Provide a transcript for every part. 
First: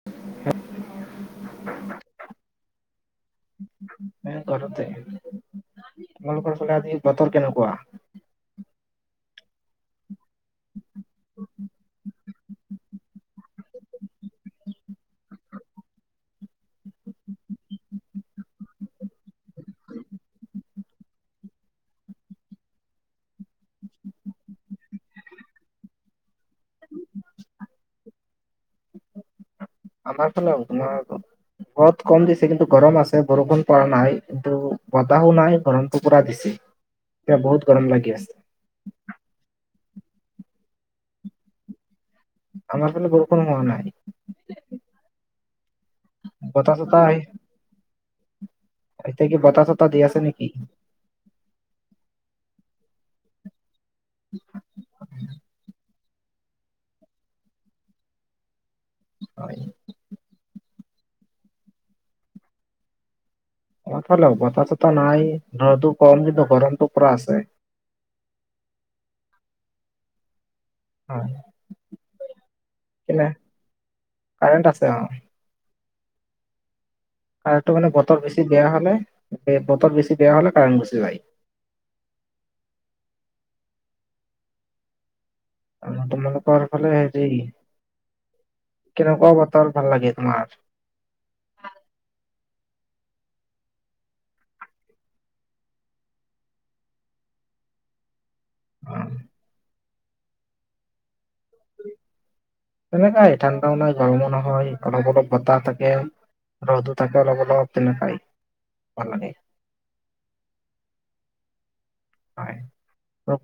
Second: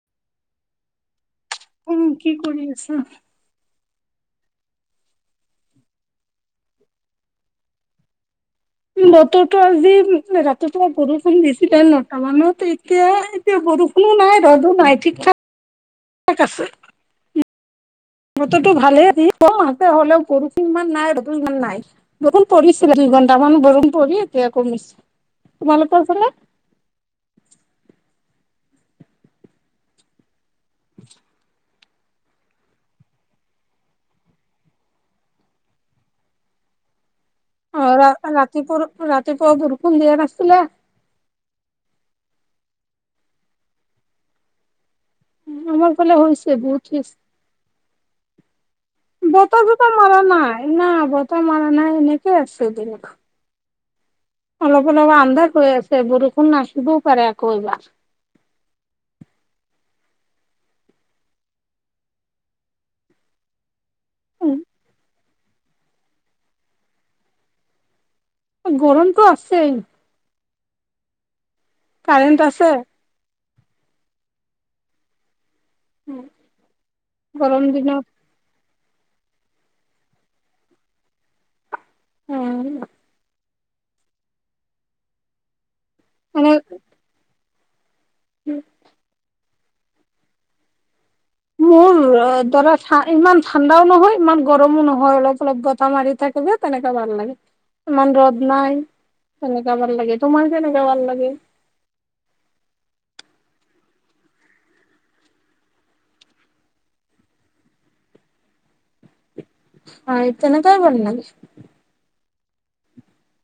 [unintelligible] উম, কি কৰি আছা? এই ঘৰতে তোমালোকৰ ফালে আজি বতৰ কেনেকুৱা? বতৰটো আজি ৰাতি তোমাৰ বৰষুণ দিছে। চিলে নটামানত এতিয়া, এতিয়া বৰষুণো নাই ৰ'দো নাই ঠিক-থাক। থাক আছে। বতৰটো ভালে আজি, হ'লেওঁ বৰষূণ ইমান নাই ৰেদো ইমান নাই। বৰষূণ পৰিছেলে, দুইঘণ্টামান বৰষূণ পৰি এতিয়া কমিছে, তোমালকৰ ফালে? আমাৰ ফালেওঁ তোমাৰ ৰদ কম দিছে, গৰম আছে বৰষুণ পৰা নাই, কিন্তু বতাহওঁ নাই গৰমতটো পুৰা দিছে। এতিয়া বহুত গৰম লাগি আছে। ৰাতিপুৱাৰ পৰা ৰাতিপুৱা বৰষুণ দিয়া নাছিলে। আমাৰ ফলে বৰষূণ হোৱা নাই। আমাৰ ফালে হৈছে বতাহ বহুত দি চতাহ আছে। আহি এতিয়া কি গতে, বতাহ গতে চতাহ দি আছে মাৰা নেকি? নাই, ন, গতে মাৰা নাই, এনেক আছে দিন [inaudible] অলপ, অলপ আন্ধা হৈ আছে, বৰষুণ আহিবও পাৰে আকৌ এবাৰ। [inaudible] হয়। অথ, লও, বতাহ চতাহ নাই, [inaudible] কম কিন্তু গৰমতটো পুৰা আছে। গৰমটো আছেই। হয়। কাৰেণ্ট আছে? কিনে, কাৰেণ্ট আছে। অ, উম, কাৰটো মানে বতৰ বেছি বেয়া হ'লে, বতৰ বেছি বেয়া হ'লে, কাৰাৰেট গুছি যায়। উম, আৰু মানে তোমালোকৰ ফালে হেৰি, কেনেকুৱা বতৰ ভাল লাগে তোমাৰ? মোৰ ধৰা, ইমান নহয়, ইমান গৰমো নহয় অলপ অলপ গটা মাৰি থাকিব। তেনেককা ভাল লাগে, ইমান ৰ'দ নাই অ তেনেকা ভাল লাগে। তোমাৰ কেনেকে ভাল লাগে? তেনেকাই ঠাণ্ডাও নাই, গৰমো নহয়, অলপ অলপ বতাহ থাকে। ৰদ থাকে অলপ, অলপ তেনেকুৱাই ভাল লাগে। হয়, তেনেকেই কৰি হয়,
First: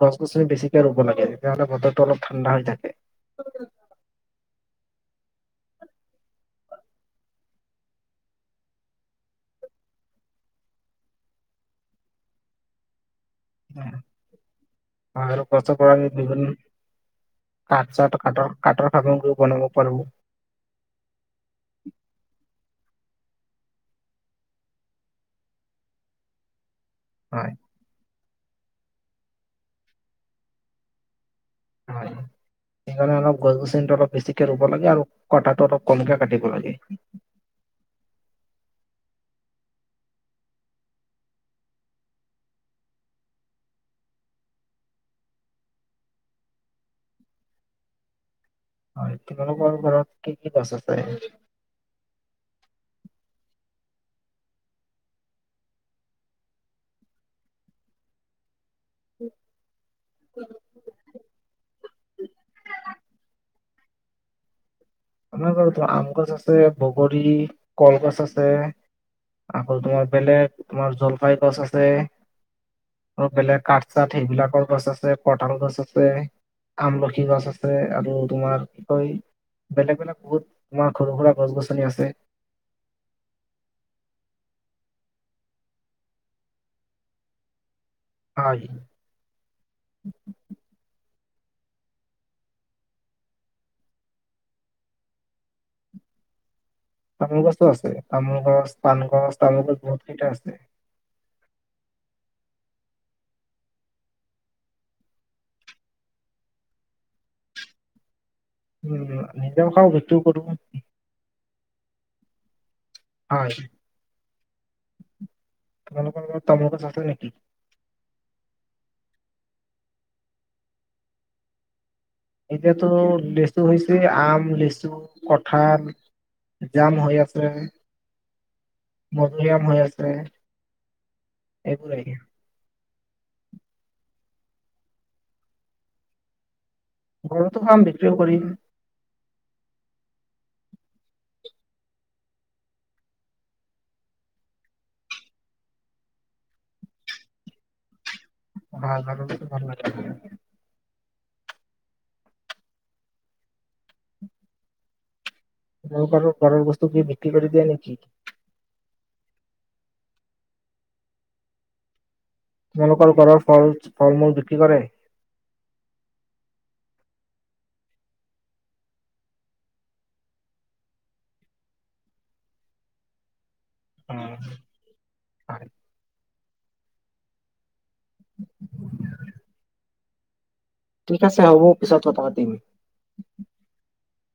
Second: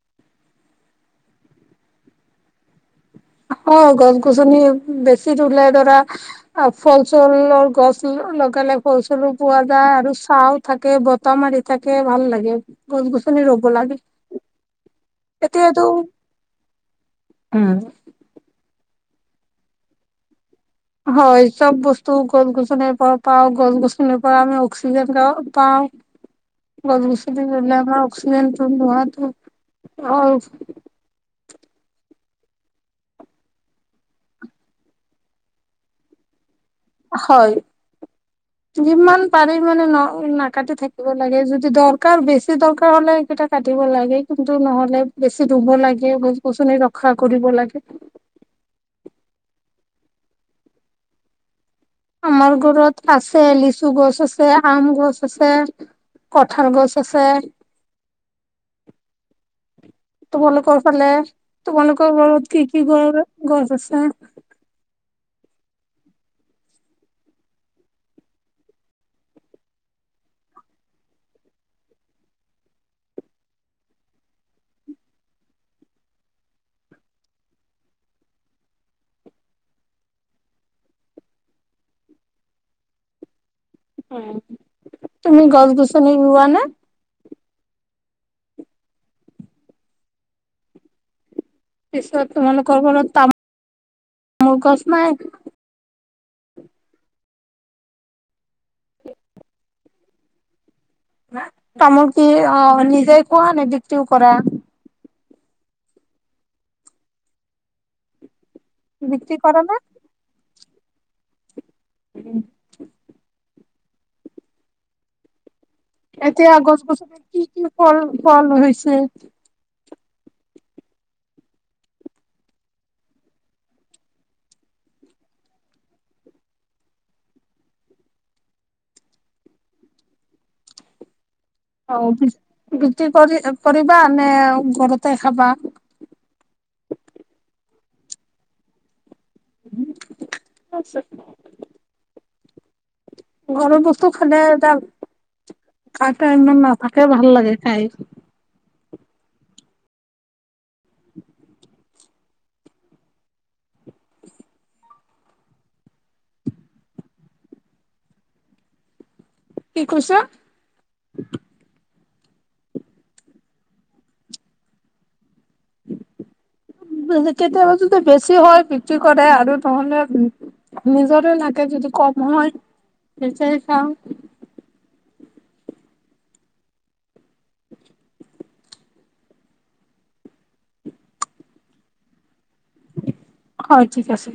গছ-গছনি বেছিকে ৰুব লাগে বতৰটো ঠাণ্ডা হৈ থাকে। অ, গছ-গছনি বেছি ৰুলে ধৰা ফলচলৰ গছ লগাল, লগে ফলচলো পোৱা যায়, আৰু চাহ থাকে বত বতাহ মাৰি থাকে ভাল লাগে গছ-গছনি ৰ'ব লাগে। হয় আৰু এতিয়াতো উম [unintelligible] কাঠৰ [inaudible] বনাব পাৰব। হয়, চব বস্তু গছ-গছনিৰ পৰা পাওঁ, গছ-গছনিৰ পৰা আমি অক্সিজেন পাওঁ। গছ-গছনি হয় ৰুলে আমাৰ অক্সিজজনটো লোৱাতো অ, হয়। সেইকাৰণে অলপ গছ- গছনটো অলপ বেছিকে ৰুব লাগে আৰু কটা টো অলপ কমকে কাটিব লাগে। হয়। যিমান পাৰি মানে ন, নাকাটি থাকিব লাগে। যদি দৰকাৰ বেছি দৰকাৰ হ'লে সেইকেইটা কাটিব লাগে। কিন্তু, নহ'লে বেছি ৰুব লাগে, গছ-গছনি ৰক্ষা কৰিব লাগে। হয়, তোমালোকৰ পৰা কি কি পাইছে তাই? আমাৰ ঘৰত আছে, লিচু গছ, আছে আম গছ আছে। কঠাল গছ আছে। তোমালোকৰ ফালে, তোমালোকৰ ঘৰত কি কি গছ আছে? আমাৰ ঘৰতো আম গছ আছে, বগৰী, কলগছ আছে। আকৌ তোমাৰ বেলেগ, তোমাৰ জলপাই গছ আছে। আৰু বেলেগ কাঠ- চাঠ সেইবিলাকৰ গছ আছে, কটাল গছ আছে। আমলখি গছ আছে, আৰু তোমাৰ কি কয় বেলেগ, বেলেগ বহুত তোমাৰ সৰু-সুৰা, গছ- গছনি আছে। উম, তুমি গছ-গছনি ৰোৱা নে? হয়। পিছত তোমালোকৰ ঘৰত তামো [unintelligible] তামোল গছ নাই? তামোল গছো আছে। তামোল গছ, পান গছ, তামোল গছ বহুত কেইটা আছে। তামোল কি অঁ নিজে খোৱা নে বিক্ৰীও কৰা? উম! বিক্ৰী কৰা নিজেও নে? খাওঁ, বিক্ৰীও কৰোঁ। [unintelligible] হয়। তোমালোকৰ ঘৰত এতিয়া তামোল গছ আছে গছ-গছনি নেকি কি-কি ফল-ফল হৈছে? এতিয়াতো লিচু হৈছে আম, লিচু, কঠাল জাম হৈ আছে। মধুৰিআম হৈ আছে। এইবোৰেই অঁ! বিচ বিক্ৰী কৰি কৰিবা নে ঘৰতে খাবা? ঘৰতে খাম, বিক্ৰীও কৰিম। [unintelligible] ঘৰৰ বস্তু খালে এটা খোৱা টাইমত [unintelligible] ভাল লাগে খাই। ভাল লাগে, ভাল লাগে। [unintelligible] তোমালোকৰো ঘৰৰ বস্তু কি বিক্ৰী কৰি দিয়ে নেকি? কি কৈছা? তোমালোকৰ ঘৰৰ ফল, ফল-মূল বিক্ৰী কৰে? কেতিয়াবা যদি বেছি হয় বিক্ৰী কৰে আৰু নহ'লে নিজৰে লাগে যদি কম হয়, তেতিয়াই খাওঁ। উম! হয়। [unintelligible] ঠিক আছে হ'ব পিছত কথা পাতিম। হয়, ঠিক আছে।